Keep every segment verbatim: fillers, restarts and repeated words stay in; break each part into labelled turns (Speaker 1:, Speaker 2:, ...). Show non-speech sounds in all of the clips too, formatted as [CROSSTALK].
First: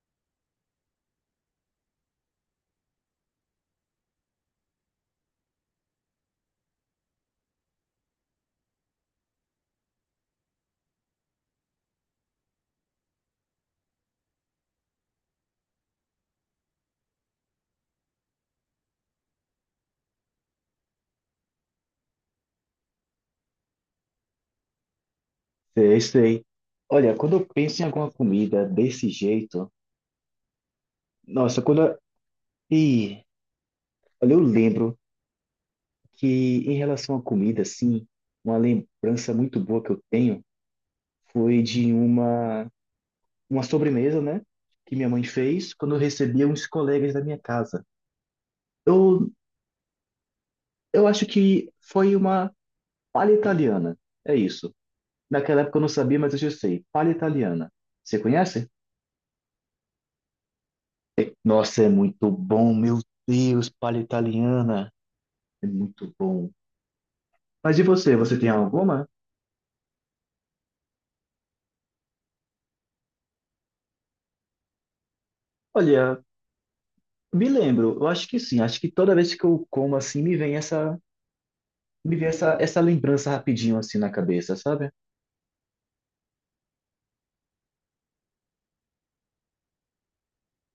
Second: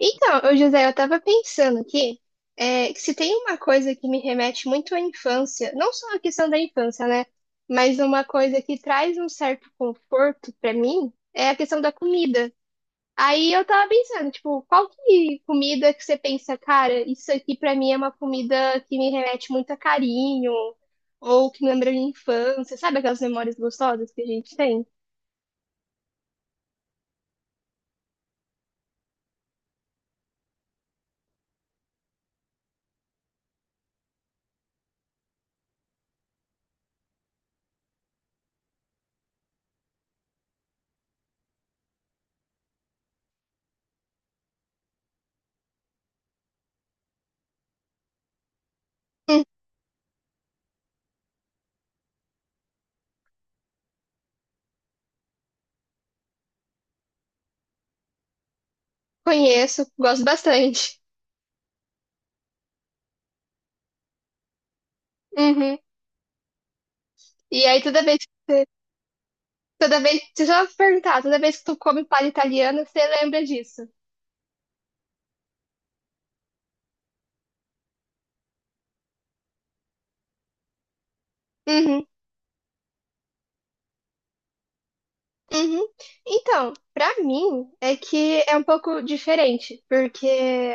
Speaker 1: Então, ô José, eu tava pensando aqui, é, que se tem uma coisa que me remete muito à infância, não só a questão da infância, né? Mas uma coisa que traz um certo conforto pra mim é a questão da comida. Aí eu tava pensando, tipo, qual que comida que você pensa, cara, isso aqui pra mim é uma comida que me remete muito a carinho, ou que me lembra minha infância, sabe aquelas memórias gostosas que a gente tem?
Speaker 2: Sei, sei. Olha, quando eu penso em alguma comida desse jeito, nossa, quando eu... Ih, olha, eu lembro que em relação à comida, assim, uma lembrança muito boa que eu tenho foi de uma, uma sobremesa, né, que minha mãe fez quando eu recebia uns colegas da minha casa. Eu,
Speaker 1: Hum,
Speaker 2: eu acho que foi uma palha italiana, é isso. Naquela época eu não sabia, mas hoje eu sei, palha italiana. Você conhece?
Speaker 1: conheço, gosto bastante.
Speaker 2: Nossa, é muito bom, meu Deus, palha italiana. É
Speaker 1: Uhum.
Speaker 2: muito bom.
Speaker 1: E
Speaker 2: Mas
Speaker 1: aí
Speaker 2: e
Speaker 1: toda
Speaker 2: você,
Speaker 1: vez que
Speaker 2: você tem
Speaker 1: você
Speaker 2: alguma?
Speaker 1: toda vez, deixa eu te perguntar, toda vez que tu come palha italiana, você lembra disso?
Speaker 2: Olha, me lembro, eu acho que sim, acho que toda vez que eu como assim, me vem essa,
Speaker 1: Uhum,
Speaker 2: me vem essa, essa lembrança rapidinho assim na cabeça, sabe?
Speaker 1: uhum. Então, pra mim é que é um pouco diferente, porque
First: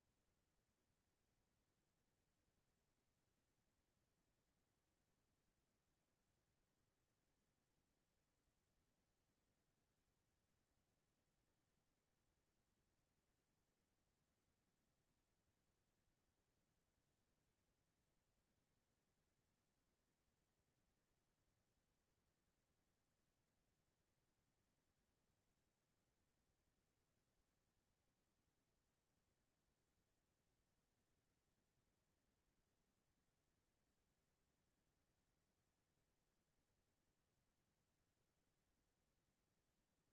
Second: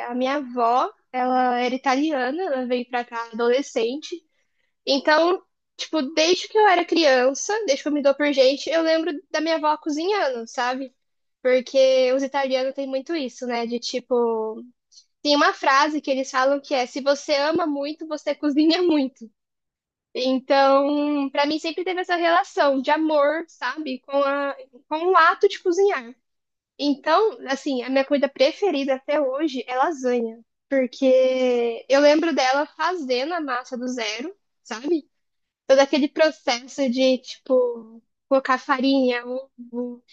Speaker 1: a minha avó, ela era italiana, ela veio pra cá adolescente. Então, tipo, desde que eu era criança, desde que eu me dou por gente, eu lembro da minha avó cozinhando, sabe? Porque os italianos têm muito isso, né? De tipo, tem uma frase que eles falam que é: se você ama muito, você cozinha muito. Então, para mim sempre teve essa relação de amor, sabe, com a, com o ato de cozinhar. Então, assim, a minha comida preferida até hoje é lasanha, porque eu lembro dela fazendo a massa do zero, sabe? Todo aquele processo de, tipo, colocar farinha, ovo,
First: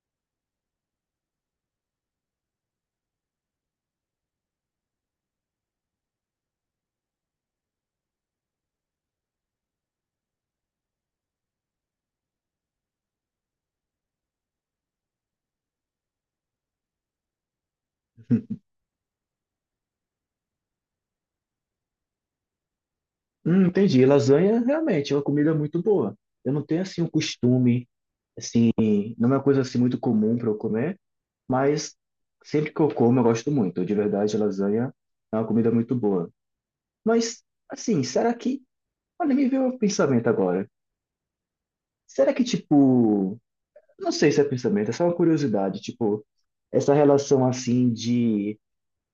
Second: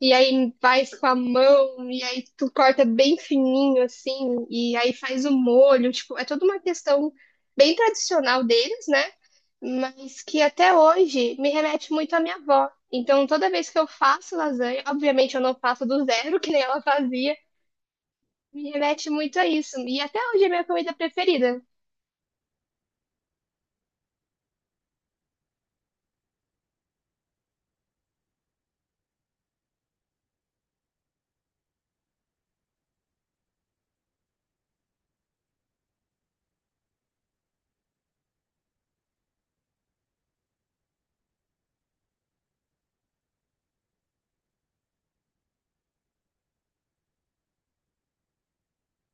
Speaker 1: e aí faz com a mão, e aí tu corta bem fininho, assim, e aí faz o molho. Tipo, é toda uma questão bem tradicional deles, né? Mas que até hoje me remete muito à minha avó. Então, toda vez que eu faço lasanha, obviamente eu não faço do zero, [LAUGHS] que nem ela fazia, me remete muito a isso. E até hoje é minha comida preferida.
Speaker 2: Hum, entendi, lasanha realmente é uma comida muito boa. Eu não tenho assim um costume, assim, não é uma coisa assim muito comum para eu comer, mas sempre que eu como eu gosto muito. De verdade, lasanha é uma comida muito boa. Mas, assim, será que, olha, me veio um pensamento agora. Será que, tipo, Não sei se é pensamento, é só uma curiosidade. Tipo, essa relação assim de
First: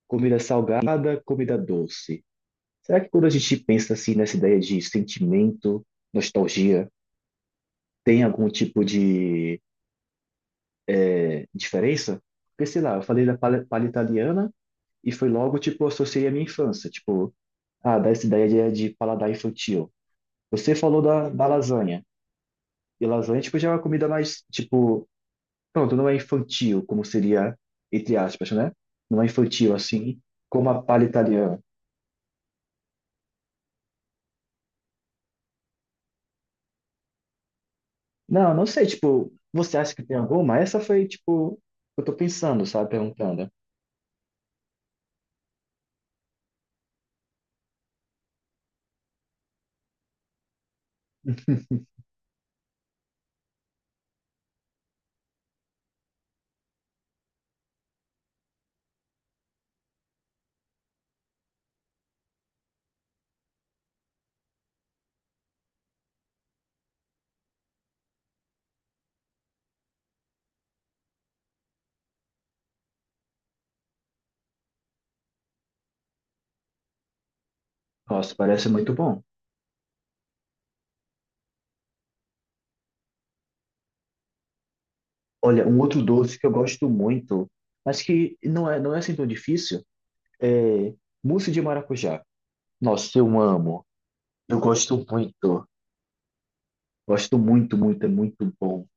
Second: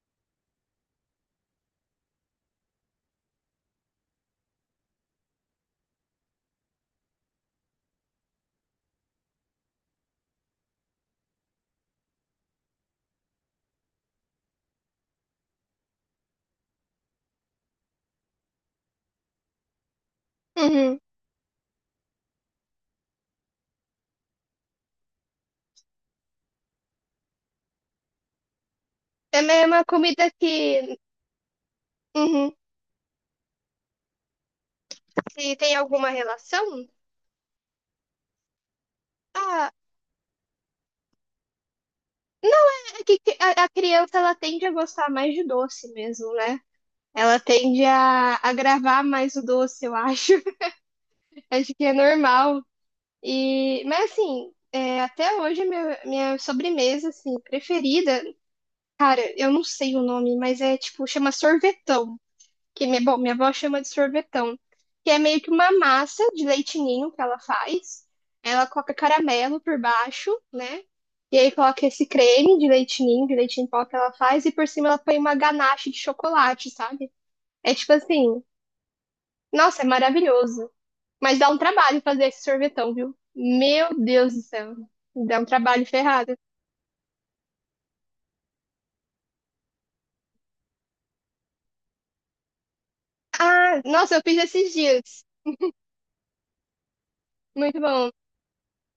Speaker 2: comida salgada, comida doce. Será que quando a gente pensa assim nessa ideia de sentimento, nostalgia, tem algum tipo de eh, diferença? Porque, sei lá, eu falei da pala, palha italiana e foi logo, tipo, associei à minha infância. Tipo, ah, dá essa ideia de, de paladar infantil. Você
Speaker 1: Uhum.
Speaker 2: falou da, da lasanha. E lasanha, tipo, já é uma comida mais, tipo, Pronto, não é infantil, como seria, entre aspas, né? Não é
Speaker 1: Também é
Speaker 2: infantil
Speaker 1: uma
Speaker 2: assim,
Speaker 1: comida
Speaker 2: como a
Speaker 1: que,
Speaker 2: palha italiana.
Speaker 1: uhum, se tem alguma relação,
Speaker 2: Não, não sei, tipo,
Speaker 1: ah,
Speaker 2: você acha que tem alguma? Essa foi, tipo, eu tô pensando,
Speaker 1: não.
Speaker 2: sabe?
Speaker 1: É que que
Speaker 2: Perguntando.
Speaker 1: a, a criança ela tende a gostar mais de doce mesmo, né? Ela tende a, a gravar mais o doce, eu acho. [LAUGHS] Acho que é normal. E, mas assim, é, até hoje meu, minha sobremesa assim preferida, cara, eu não sei o nome, mas é tipo chama sorvetão que minha, bom, minha avó chama de sorvetão, que é meio que uma massa de leite ninho que ela faz. Ela coloca caramelo por baixo, né? E aí coloca esse creme de leite ninho, de leite em pó que ela faz, e por cima ela põe uma ganache de chocolate, sabe? É tipo
Speaker 2: Nossa,
Speaker 1: assim,
Speaker 2: parece muito bom.
Speaker 1: nossa, é maravilhoso. Mas dá um trabalho fazer esse sorvetão, viu? Meu Deus do céu. Dá um
Speaker 2: Olha, um
Speaker 1: trabalho
Speaker 2: outro
Speaker 1: ferrado.
Speaker 2: doce que eu gosto muito, mas que não é, não é assim tão difícil, é mousse de maracujá. Nossa, eu
Speaker 1: Ah,
Speaker 2: amo.
Speaker 1: nossa, eu fiz
Speaker 2: Eu
Speaker 1: esses
Speaker 2: gosto
Speaker 1: dias.
Speaker 2: muito. Gosto muito,
Speaker 1: Muito
Speaker 2: muito, é
Speaker 1: bom.
Speaker 2: muito bom.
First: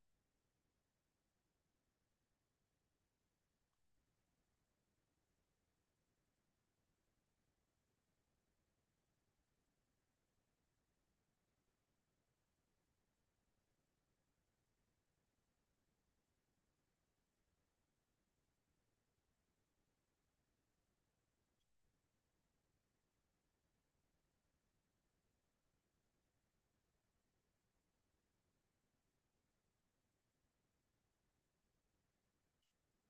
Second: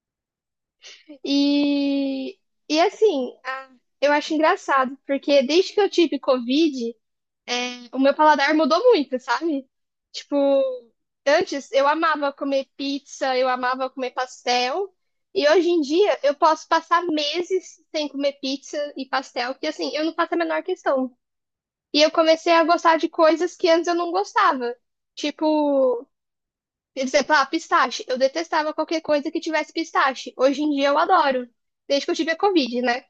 Speaker 1: E, e assim, a- eu acho engraçado, porque desde que eu tive Covid, o meu paladar mudou muito, sabe? Tipo, antes eu amava comer pizza, eu amava comer pastel, e hoje em dia eu posso passar meses sem comer pizza e pastel, que assim, eu não faço a menor questão. E eu comecei a gostar de coisas que antes eu não gostava. Tipo, por exemplo, ah, pistache. Eu detestava qualquer coisa que tivesse pistache. Hoje em dia eu adoro, desde que eu tive a Covid, né?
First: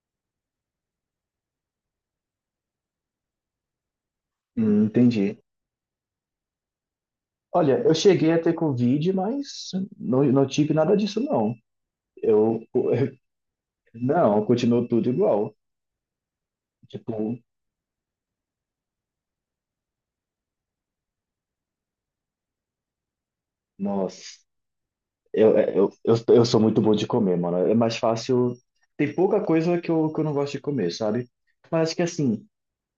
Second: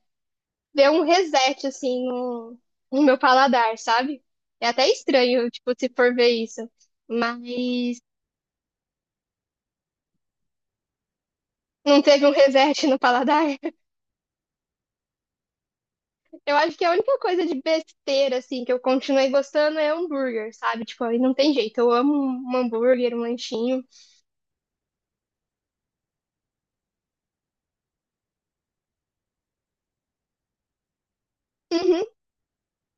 Speaker 1: Deu um reset, assim, no, no meu paladar, sabe? É
Speaker 2: Hum,
Speaker 1: até
Speaker 2: entendi.
Speaker 1: estranho, tipo, se for ver isso.
Speaker 2: Olha, eu
Speaker 1: Mas
Speaker 2: cheguei a ter Covid, mas não, não tive nada disso, não.
Speaker 1: não teve um
Speaker 2: Eu,
Speaker 1: reset no paladar. [LAUGHS]
Speaker 2: não, continuo tudo igual.
Speaker 1: Eu acho que a única
Speaker 2: Tipo,
Speaker 1: coisa de besteira, assim, que eu continuei gostando é hambúrguer, sabe? Tipo, aí não tem jeito. Eu amo um hambúrguer, um lanchinho.
Speaker 2: nossa, eu, eu, eu, eu sou muito bom de comer, mano. É mais fácil. Tem pouca coisa que eu, que eu não gosto de comer, sabe? Mas acho que
Speaker 1: Uhum.
Speaker 2: assim,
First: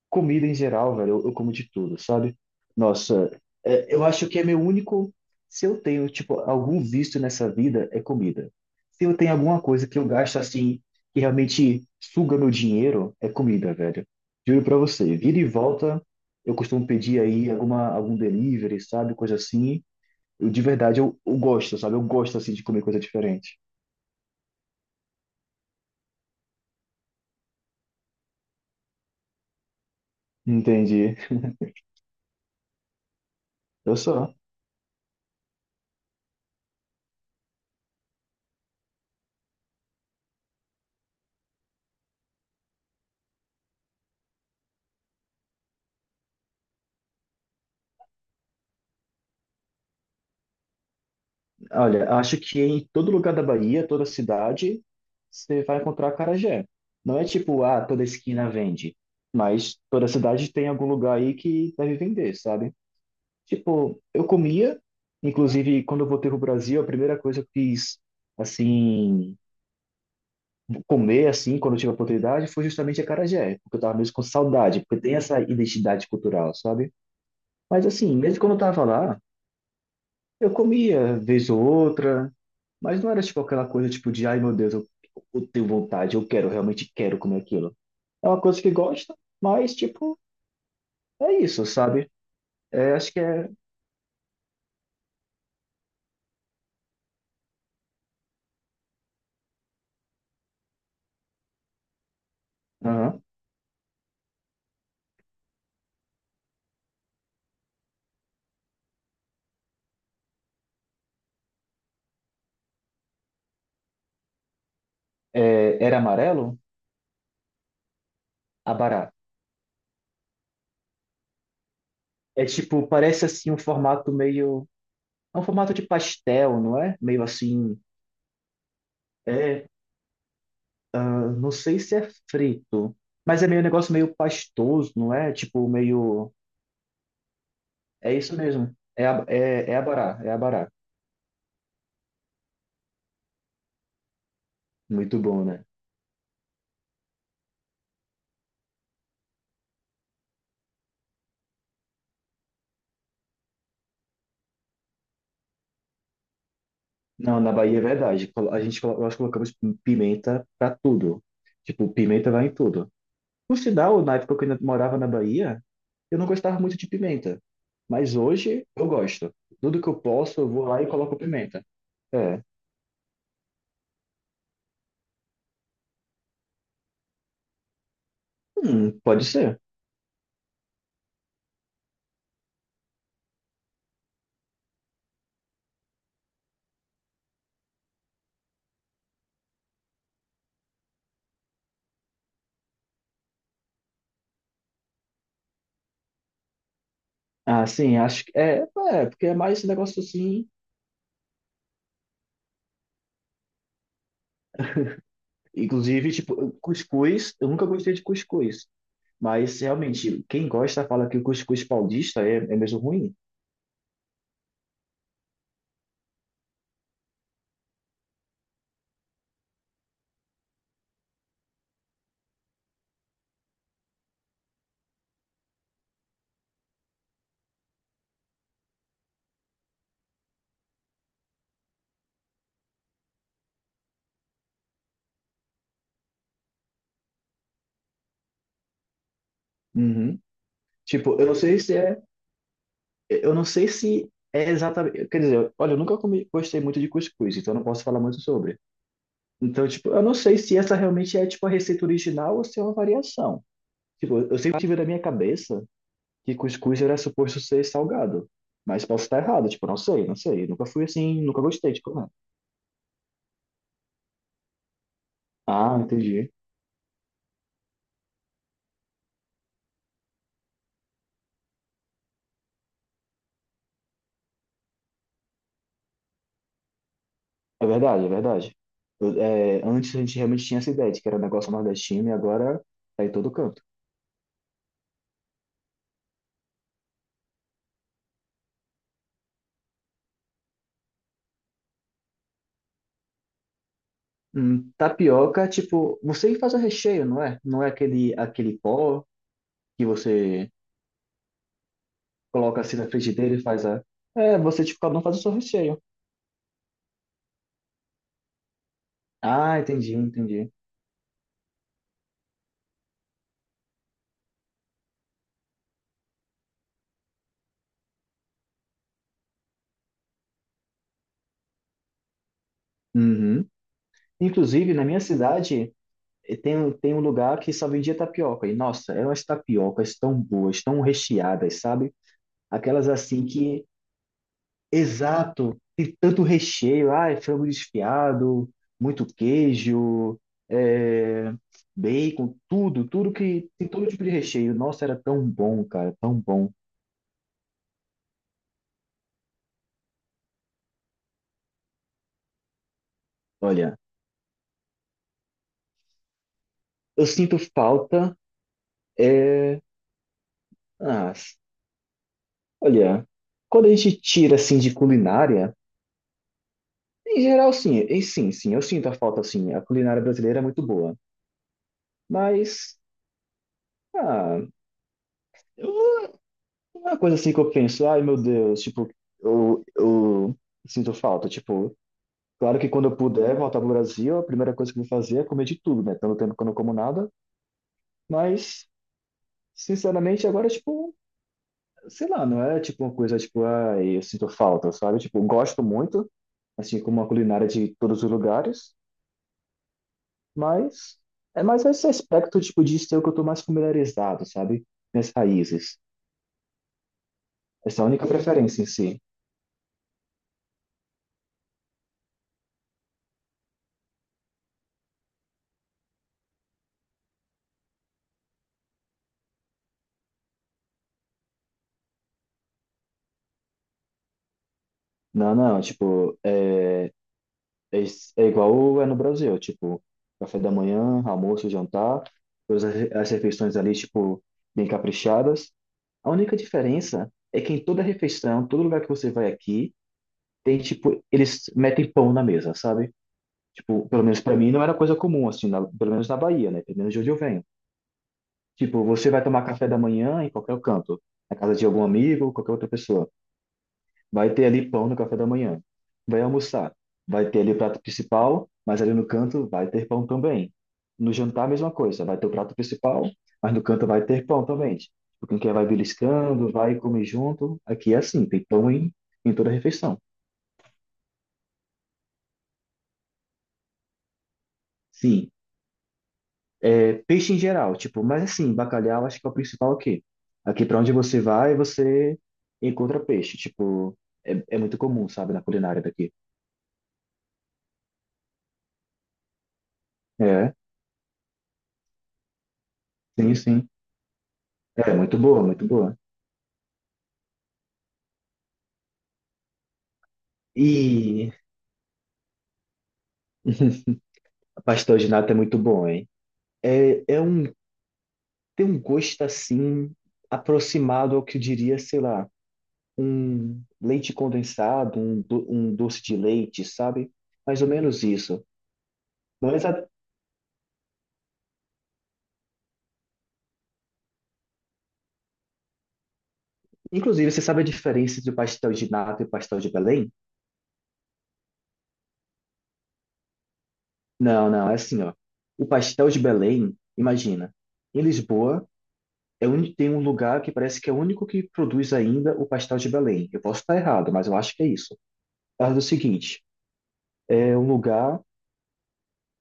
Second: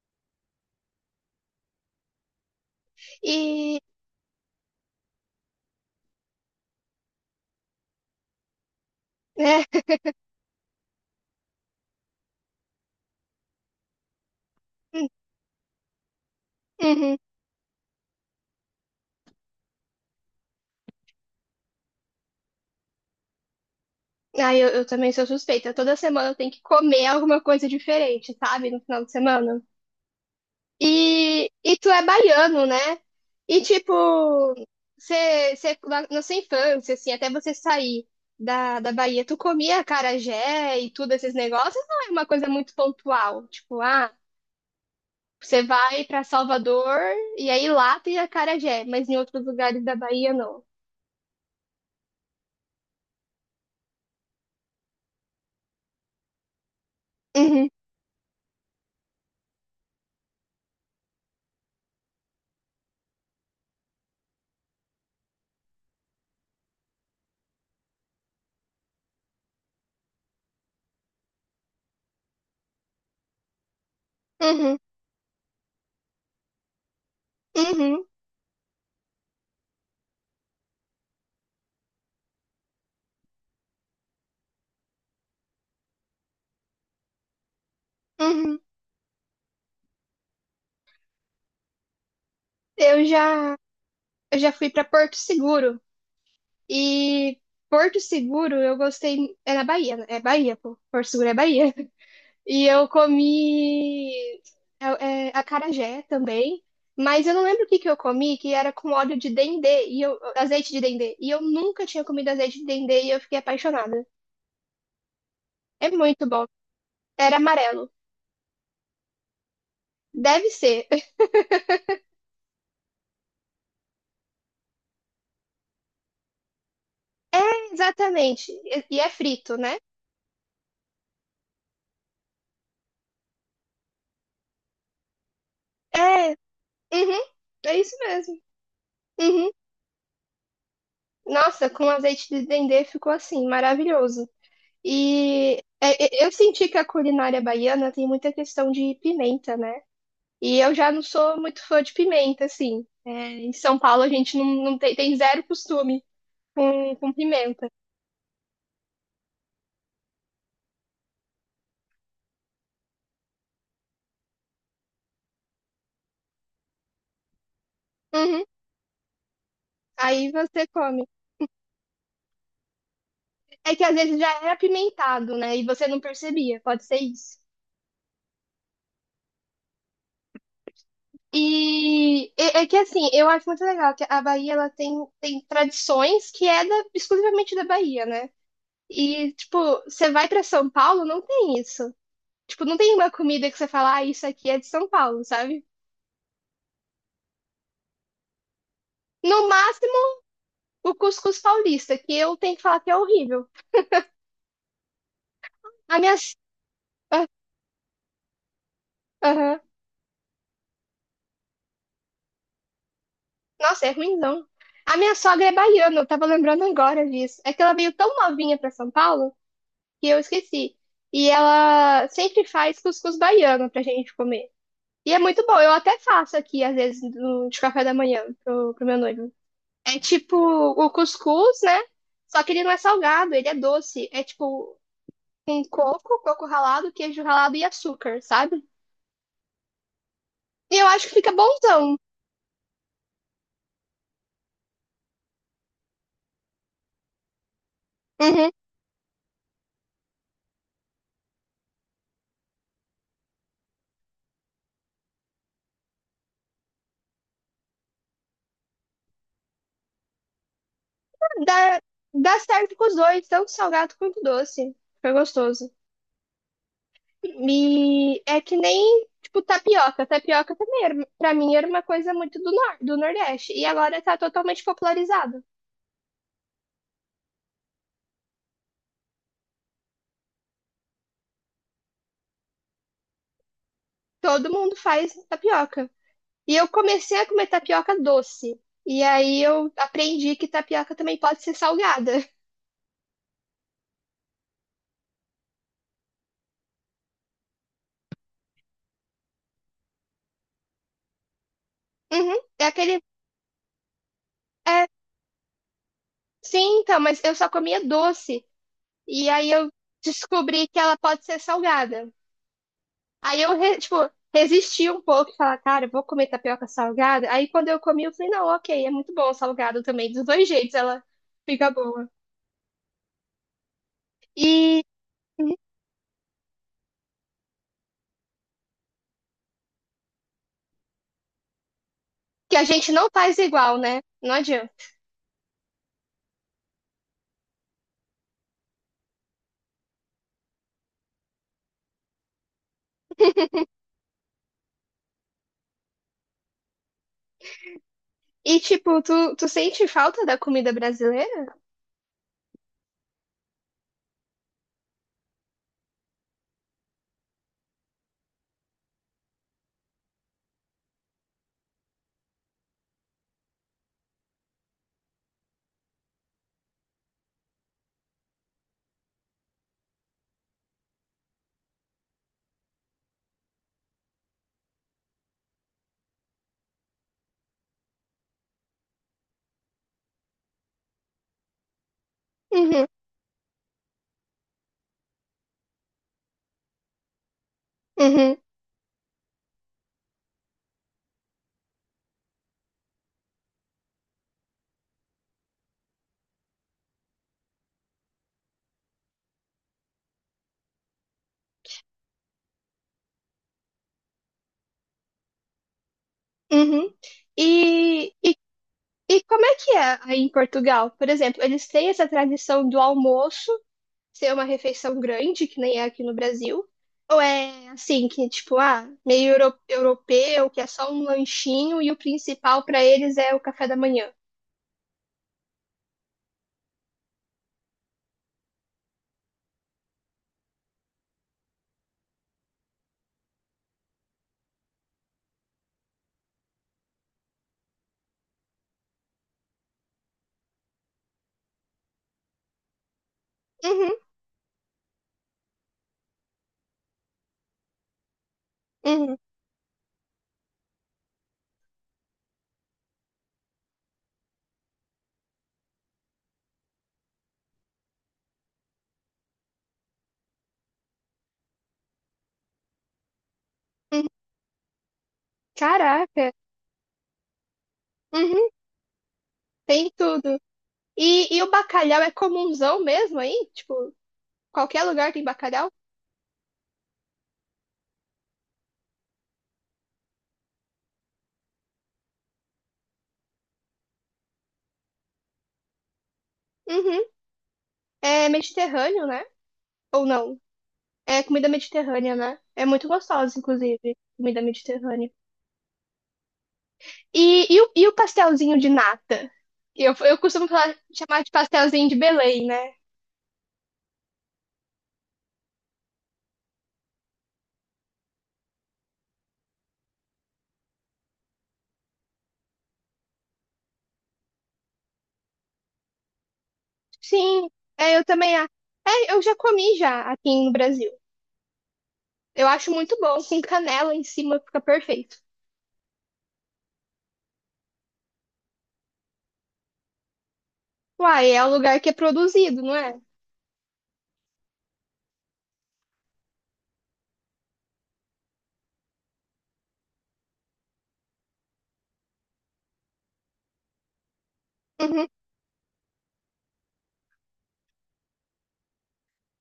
Speaker 2: Comida em geral, velho, eu, eu como de tudo, sabe? Nossa,
Speaker 1: E,
Speaker 2: é, eu acho que é meu único. Se eu tenho, tipo, algum vício nessa vida, é comida. Se eu tenho alguma
Speaker 1: né?
Speaker 2: coisa que eu gasto assim, que realmente suga meu dinheiro, é comida, velho. Juro pra você,
Speaker 1: [LAUGHS]
Speaker 2: vira e volta, eu costumo
Speaker 1: Uhum.
Speaker 2: pedir aí alguma, algum delivery, sabe? Coisa assim. Eu, de verdade, eu, eu gosto, sabe? Eu gosto, assim, de comer coisa diferente.
Speaker 1: Ah, eu, eu também sou suspeita. Toda semana eu tenho que comer alguma coisa diferente, sabe? No final de semana.
Speaker 2: Entendi.
Speaker 1: E, e tu é baiano, né? E
Speaker 2: Eu sou.
Speaker 1: tipo, você, você, na na sua infância, assim, até você sair da, da Bahia, tu comia acarajé e tudo esses negócios, não é uma coisa muito pontual. Tipo, ah, você vai pra Salvador e aí lá tem acarajé, mas em outros lugares da Bahia não.
Speaker 2: Olha, acho que em todo lugar da Bahia, toda cidade, você vai encontrar acarajé. Não é tipo,
Speaker 1: Uhum,
Speaker 2: ah, toda esquina vende, mas toda cidade tem algum lugar aí que deve vender, sabe? Tipo, eu comia, inclusive quando eu voltei pro Brasil, a primeira coisa que eu quis, assim, comer, assim, quando eu tive a oportunidade, foi justamente acarajé, porque eu tava mesmo com
Speaker 1: uhum,
Speaker 2: saudade, porque tem essa identidade cultural, sabe? Mas
Speaker 1: uhum,
Speaker 2: assim, mesmo quando eu tava lá, Eu comia vez ou outra, mas não era tipo aquela coisa tipo de, ai meu Deus, eu, eu tenho vontade, eu quero, realmente quero comer aquilo. É uma
Speaker 1: uhum.
Speaker 2: coisa que gosta, mas tipo, é isso, sabe? É,
Speaker 1: Eu
Speaker 2: acho que é,
Speaker 1: já, eu já fui pra Porto Seguro e Porto Seguro eu gostei, é na Bahia, né? É Bahia, pô. Porto Seguro é Bahia. E eu
Speaker 2: aham.
Speaker 1: comi é, é, acarajé também, mas eu não lembro o que que eu comi, que era com óleo de dendê, e eu, azeite de dendê. E eu nunca tinha comido azeite de dendê e eu fiquei apaixonada.
Speaker 2: É,
Speaker 1: É
Speaker 2: Era
Speaker 1: muito bom.
Speaker 2: amarelo?
Speaker 1: Era amarelo.
Speaker 2: Abará.
Speaker 1: Deve ser. [LAUGHS]
Speaker 2: É tipo, parece assim um formato meio. É um formato de pastel, não é? Meio
Speaker 1: É,
Speaker 2: assim.
Speaker 1: exatamente. E e é frito,
Speaker 2: É,
Speaker 1: né?
Speaker 2: ah, não sei se é frito, mas é meio um negócio meio pastoso, não é? Tipo,
Speaker 1: É,
Speaker 2: meio.
Speaker 1: uhum, é isso
Speaker 2: É isso
Speaker 1: mesmo.
Speaker 2: mesmo. É, a-
Speaker 1: Uhum.
Speaker 2: é, é abará, é abará.
Speaker 1: Nossa, com azeite de dendê ficou assim, maravilhoso.
Speaker 2: Muito bom,
Speaker 1: E
Speaker 2: né?
Speaker 1: é, é, eu senti que a culinária baiana tem muita questão de pimenta, né? E eu já não sou muito fã de pimenta, assim. É, em São Paulo a gente não, não tem, tem zero costume com, com
Speaker 2: Não, na
Speaker 1: pimenta.
Speaker 2: Bahia é verdade. Colo- A gente, colo- nós colocamos pimenta pra tudo. Tipo, pimenta vai em tudo. Por sinal, na época que eu ainda morava na Bahia, eu não gostava muito de pimenta. Mas
Speaker 1: Uhum.
Speaker 2: hoje eu gosto. Tudo que eu
Speaker 1: Aí
Speaker 2: posso, eu vou
Speaker 1: você
Speaker 2: lá e
Speaker 1: come.
Speaker 2: coloco pimenta. É.
Speaker 1: É que às vezes já era apimentado, né? E você não percebia, pode ser isso.
Speaker 2: Hum, pode ser.
Speaker 1: E é, é que assim, eu acho muito legal que a Bahia ela tem, tem tradições que é da- exclusivamente da Bahia, né? E, tipo, você vai pra São Paulo, não tem isso. Tipo, não tem uma comida que você fala, ah, isso aqui é de São Paulo, sabe?
Speaker 2: Ah, sim, acho que é, é, porque é
Speaker 1: No
Speaker 2: mais esse
Speaker 1: máximo
Speaker 2: negócio assim.
Speaker 1: o cuscuz paulista, que eu tenho que falar que é horrível. A
Speaker 2: Inclusive,
Speaker 1: minha.
Speaker 2: tipo, cuscuz, eu nunca gostei de cuscuz.
Speaker 1: Aham.
Speaker 2: Mas realmente, quem gosta fala que o cuscuz paulista é, é mesmo ruim.
Speaker 1: Nossa, é ruimzão. A minha sogra é baiana, eu tava lembrando agora disso. É que ela veio tão novinha pra São Paulo que eu esqueci. E ela sempre faz cuscuz baiano pra gente comer. E é muito bom, eu até faço aqui, às vezes, no- de café da manhã pro, pro meu noivo. É tipo o cuscuz, né? Só que ele não é salgado, ele é doce. É tipo com coco, coco ralado, queijo ralado e açúcar, sabe?
Speaker 2: Uhum.
Speaker 1: E eu acho que
Speaker 2: Tipo, eu
Speaker 1: fica
Speaker 2: não sei se
Speaker 1: bonzão.
Speaker 2: é. Eu não sei se é exatamente. Quer dizer, olha, eu nunca comi, gostei muito de cuscuz, então eu não posso falar muito
Speaker 1: Uhum.
Speaker 2: sobre. Então, tipo, eu não sei se essa realmente é, tipo, a receita original ou se é uma variação. Tipo, eu sempre tive na minha cabeça que cuscuz era suposto ser salgado. Mas posso estar errado, tipo, não sei, não sei. Nunca fui assim, nunca gostei,
Speaker 1: Dá,
Speaker 2: tipo, não.
Speaker 1: dá certo com os dois, tanto salgado quanto doce. Fica gostoso.
Speaker 2: Ah, entendi.
Speaker 1: E é que nem, tipo, tapioca. Tapioca também, era, pra mim, era uma coisa muito do, nor do Nordeste. E agora tá totalmente popularizado.
Speaker 2: É verdade, é verdade. Eu- é, antes a gente realmente tinha essa ideia de que era um negócio nordestino e agora tá em todo canto.
Speaker 1: Todo mundo faz tapioca. E eu comecei a comer tapioca doce. E aí eu aprendi que tapioca também pode ser salgada. [LAUGHS]
Speaker 2: Hum, tapioca, tipo, você que faz o recheio, não é? Não é aquele, aquele pó que você
Speaker 1: Uhum.
Speaker 2: coloca
Speaker 1: É
Speaker 2: assim na
Speaker 1: aquele.
Speaker 2: frigideira e faz a. É, você, tipo,
Speaker 1: É,
Speaker 2: cada um faz o seu recheio.
Speaker 1: sim, então, mas eu só comia doce. E aí
Speaker 2: Ah,
Speaker 1: eu
Speaker 2: entendi, entendi.
Speaker 1: descobri que ela pode ser salgada. Aí eu, re- tipo, resisti um pouco, e falar, cara, eu vou comer tapioca salgada. Aí quando eu comi, eu falei, não, ok, é muito bom o salgado também. Dos dois jeitos ela fica boa.
Speaker 2: Uhum. Inclusive,
Speaker 1: E
Speaker 2: na minha cidade, eh, tem, um- tem um lugar que só vendia tapioca. E, nossa, eram as tapiocas tão boas, tão recheadas, sabe?
Speaker 1: que a
Speaker 2: Aquelas
Speaker 1: gente não
Speaker 2: assim
Speaker 1: faz
Speaker 2: que
Speaker 1: igual, né? Não adianta.
Speaker 2: Exato, e tanto recheio, ah, frango desfiado, muito queijo, é, bacon, tudo, tudo que tem todo tipo de recheio. Nossa, era tão bom, cara, tão bom.
Speaker 1: E, tipo, tu, tu sente falta da comida brasileira?
Speaker 2: Olha, eu sinto falta. Ah, olha, quando a gente tira assim de culinária, em geral, sim, e sim, sim, eu sinto a falta, assim. A culinária brasileira é muito boa, mas ah, eu- uma coisa assim que eu penso, ai meu Deus, tipo, eu, eu sinto falta, tipo. Claro que
Speaker 1: Uhum,
Speaker 2: quando eu puder voltar pro Brasil, a primeira coisa que eu vou fazer é comer de tudo, né? Tanto tempo que eu não como nada,
Speaker 1: uhum,
Speaker 2: mas, sinceramente, agora, tipo, sei lá, não é tipo uma coisa, tipo, ah, eu sinto falta, sabe? Tipo, eu gosto muito, assim, como a culinária de todos os lugares, mas é mais esse aspecto, tipo, de ser o que eu tô mais familiarizado, sabe? Minhas raízes.
Speaker 1: uhum.
Speaker 2: Essa é a única
Speaker 1: E, e,
Speaker 2: preferência em si.
Speaker 1: e como é que é aí em Portugal? Por exemplo, eles têm essa tradição do almoço ser uma refeição grande, que nem é aqui no Brasil, ou é assim, que tipo, ah, meio euro- europeu, que é só um lanchinho e o principal pra eles é o café da manhã.
Speaker 2: Não, não, tipo, é É, is- é igual é no Brasil, tipo, café da manhã, almoço, jantar, todas as re- as refeições ali, tipo, bem caprichadas. A única diferença é que em toda refeição, todo lugar que você vai aqui, tem, tipo, eles metem pão na mesa, sabe? Tipo,
Speaker 1: Uhum,
Speaker 2: pelo menos pra mim não era coisa comum, assim, na- pelo menos na Bahia, né? Pelo menos de onde eu venho. Tipo, você
Speaker 1: uhum,
Speaker 2: vai tomar café da manhã em qualquer canto, na casa de algum amigo, qualquer outra pessoa. Vai ter ali pão no café da manhã. Vai almoçar. Vai ter ali o prato principal, mas ali no canto vai ter pão também. No jantar, a mesma coisa. Vai ter o prato principal, mas no canto vai
Speaker 1: uhum.
Speaker 2: ter pão também. Tipo, quem quer vai
Speaker 1: Caraca,
Speaker 2: beliscando, vai comer junto. Aqui é assim, tem
Speaker 1: uhum,
Speaker 2: pão em, em toda a
Speaker 1: tem
Speaker 2: refeição.
Speaker 1: tudo. E, e o bacalhau é comunzão mesmo aí? Tipo, qualquer lugar tem
Speaker 2: Sim.
Speaker 1: bacalhau?
Speaker 2: É, peixe em geral, tipo, mas assim, bacalhau acho que é o principal aqui. Aqui para onde você vai, você encontra peixe. Tipo, é, é muito comum, sabe, na culinária daqui.
Speaker 1: Uhum. É mediterrâneo, né? Ou não?
Speaker 2: É,
Speaker 1: É comida mediterrânea, né? É muito
Speaker 2: sim,
Speaker 1: gostosa,
Speaker 2: sim.
Speaker 1: inclusive, comida
Speaker 2: É,
Speaker 1: mediterrânea.
Speaker 2: muito boa, muito boa.
Speaker 1: E, e, o, e o pastelzinho de nata? Eu, eu costumo falar- chamar de
Speaker 2: E
Speaker 1: pastelzinho de Belém, né?
Speaker 2: a pastel de nata é muito bom, hein? É, é um, tem um gosto assim, aproximado ao que eu diria, sei lá, um leite condensado, um, do- um doce de leite, sabe?
Speaker 1: Sim,
Speaker 2: Mais ou
Speaker 1: é,
Speaker 2: menos
Speaker 1: eu também.
Speaker 2: isso.
Speaker 1: A- é, eu já
Speaker 2: Não é
Speaker 1: comi
Speaker 2: exa-
Speaker 1: já aqui no Brasil. Eu acho muito bom, com canela em cima fica perfeito.
Speaker 2: Inclusive, você sabe a diferença entre o pastel de nata e o pastel de Belém?
Speaker 1: Uai, é o lugar que é produzido, não é?
Speaker 2: Não, não, é assim, ó. O pastel de Belém, imagina, em Lisboa, é um tem um lugar que parece que é o único que produz ainda o pastel de Belém. Eu posso estar errado, mas eu acho que é isso.
Speaker 1: Uhum,
Speaker 2: É o seguinte, é um lugar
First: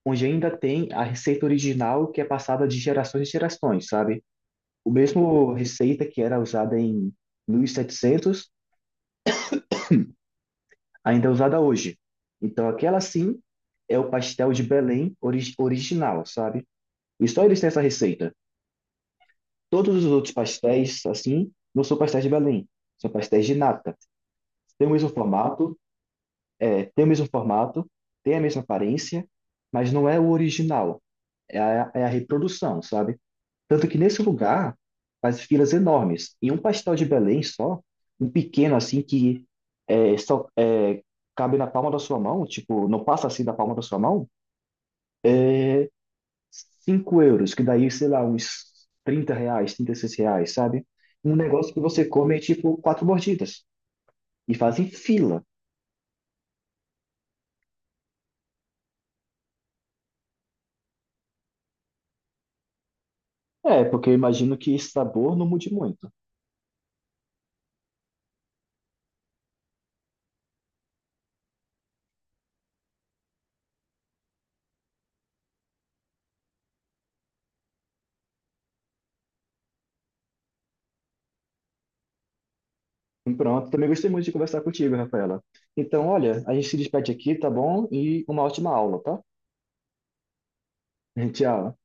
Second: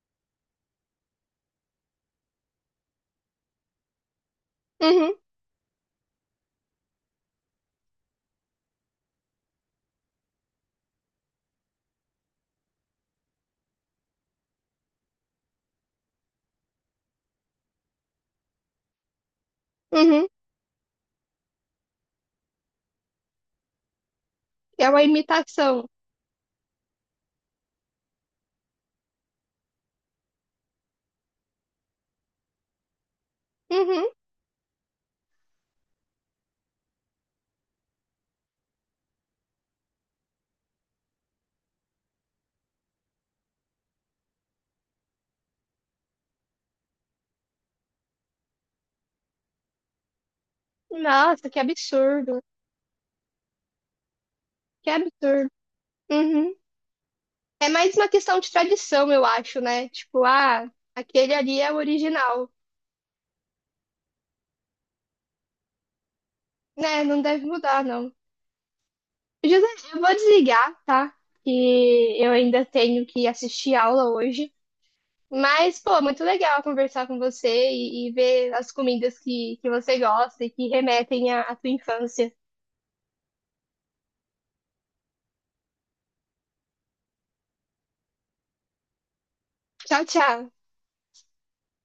Speaker 2: onde ainda tem a receita original que é passada de gerações em gerações, sabe? O
Speaker 1: uhum,
Speaker 2: mesmo receita que era usada em mil e setecentos ainda é usada hoje. Então, aquela sim é o pastel de Belém ori- original, sabe? E só eles têm essa receita. Todos os
Speaker 1: uhum.
Speaker 2: outros pastéis, assim, não são pastéis de Belém, são pastéis de nata.
Speaker 1: É
Speaker 2: Tem o
Speaker 1: uma
Speaker 2: mesmo
Speaker 1: imitação.
Speaker 2: formato, é, tem o mesmo formato, tem a mesma aparência, mas não é o original, é a, é a reprodução, sabe? Tanto que
Speaker 1: Uhum.
Speaker 2: nesse lugar faz filas enormes. E um pastel de Belém só, um pequeno assim que é, só é, cabe na palma da sua mão, tipo, não passa assim da palma da sua mão, cinco euros, que daí, sei lá, uns trinta reais, trinta e seis reais, sabe? Um
Speaker 1: Nossa, que
Speaker 2: negócio que você come, é,
Speaker 1: absurdo.
Speaker 2: tipo, quatro mordidas. E fazem
Speaker 1: Que
Speaker 2: fila.
Speaker 1: absurdo. Uhum. É mais uma questão de tradição, eu acho, né? Tipo, ah, aquele ali é o original.
Speaker 2: É, porque eu imagino que esse sabor não mude muito.
Speaker 1: Né, não deve mudar, não. José, eu vou desligar, tá? Que eu ainda tenho que assistir aula hoje. Mas, pô, muito legal conversar com você e, e ver as comidas que, que você gosta e que remetem à, à tua infância.
Speaker 2: Pronto, também gostei muito de conversar contigo, Rafaela. Então, olha, a gente se despede aqui, tá bom? E uma ótima aula, tá?
Speaker 1: Tchau, tchau.
Speaker 2: [LAUGHS] Tchau.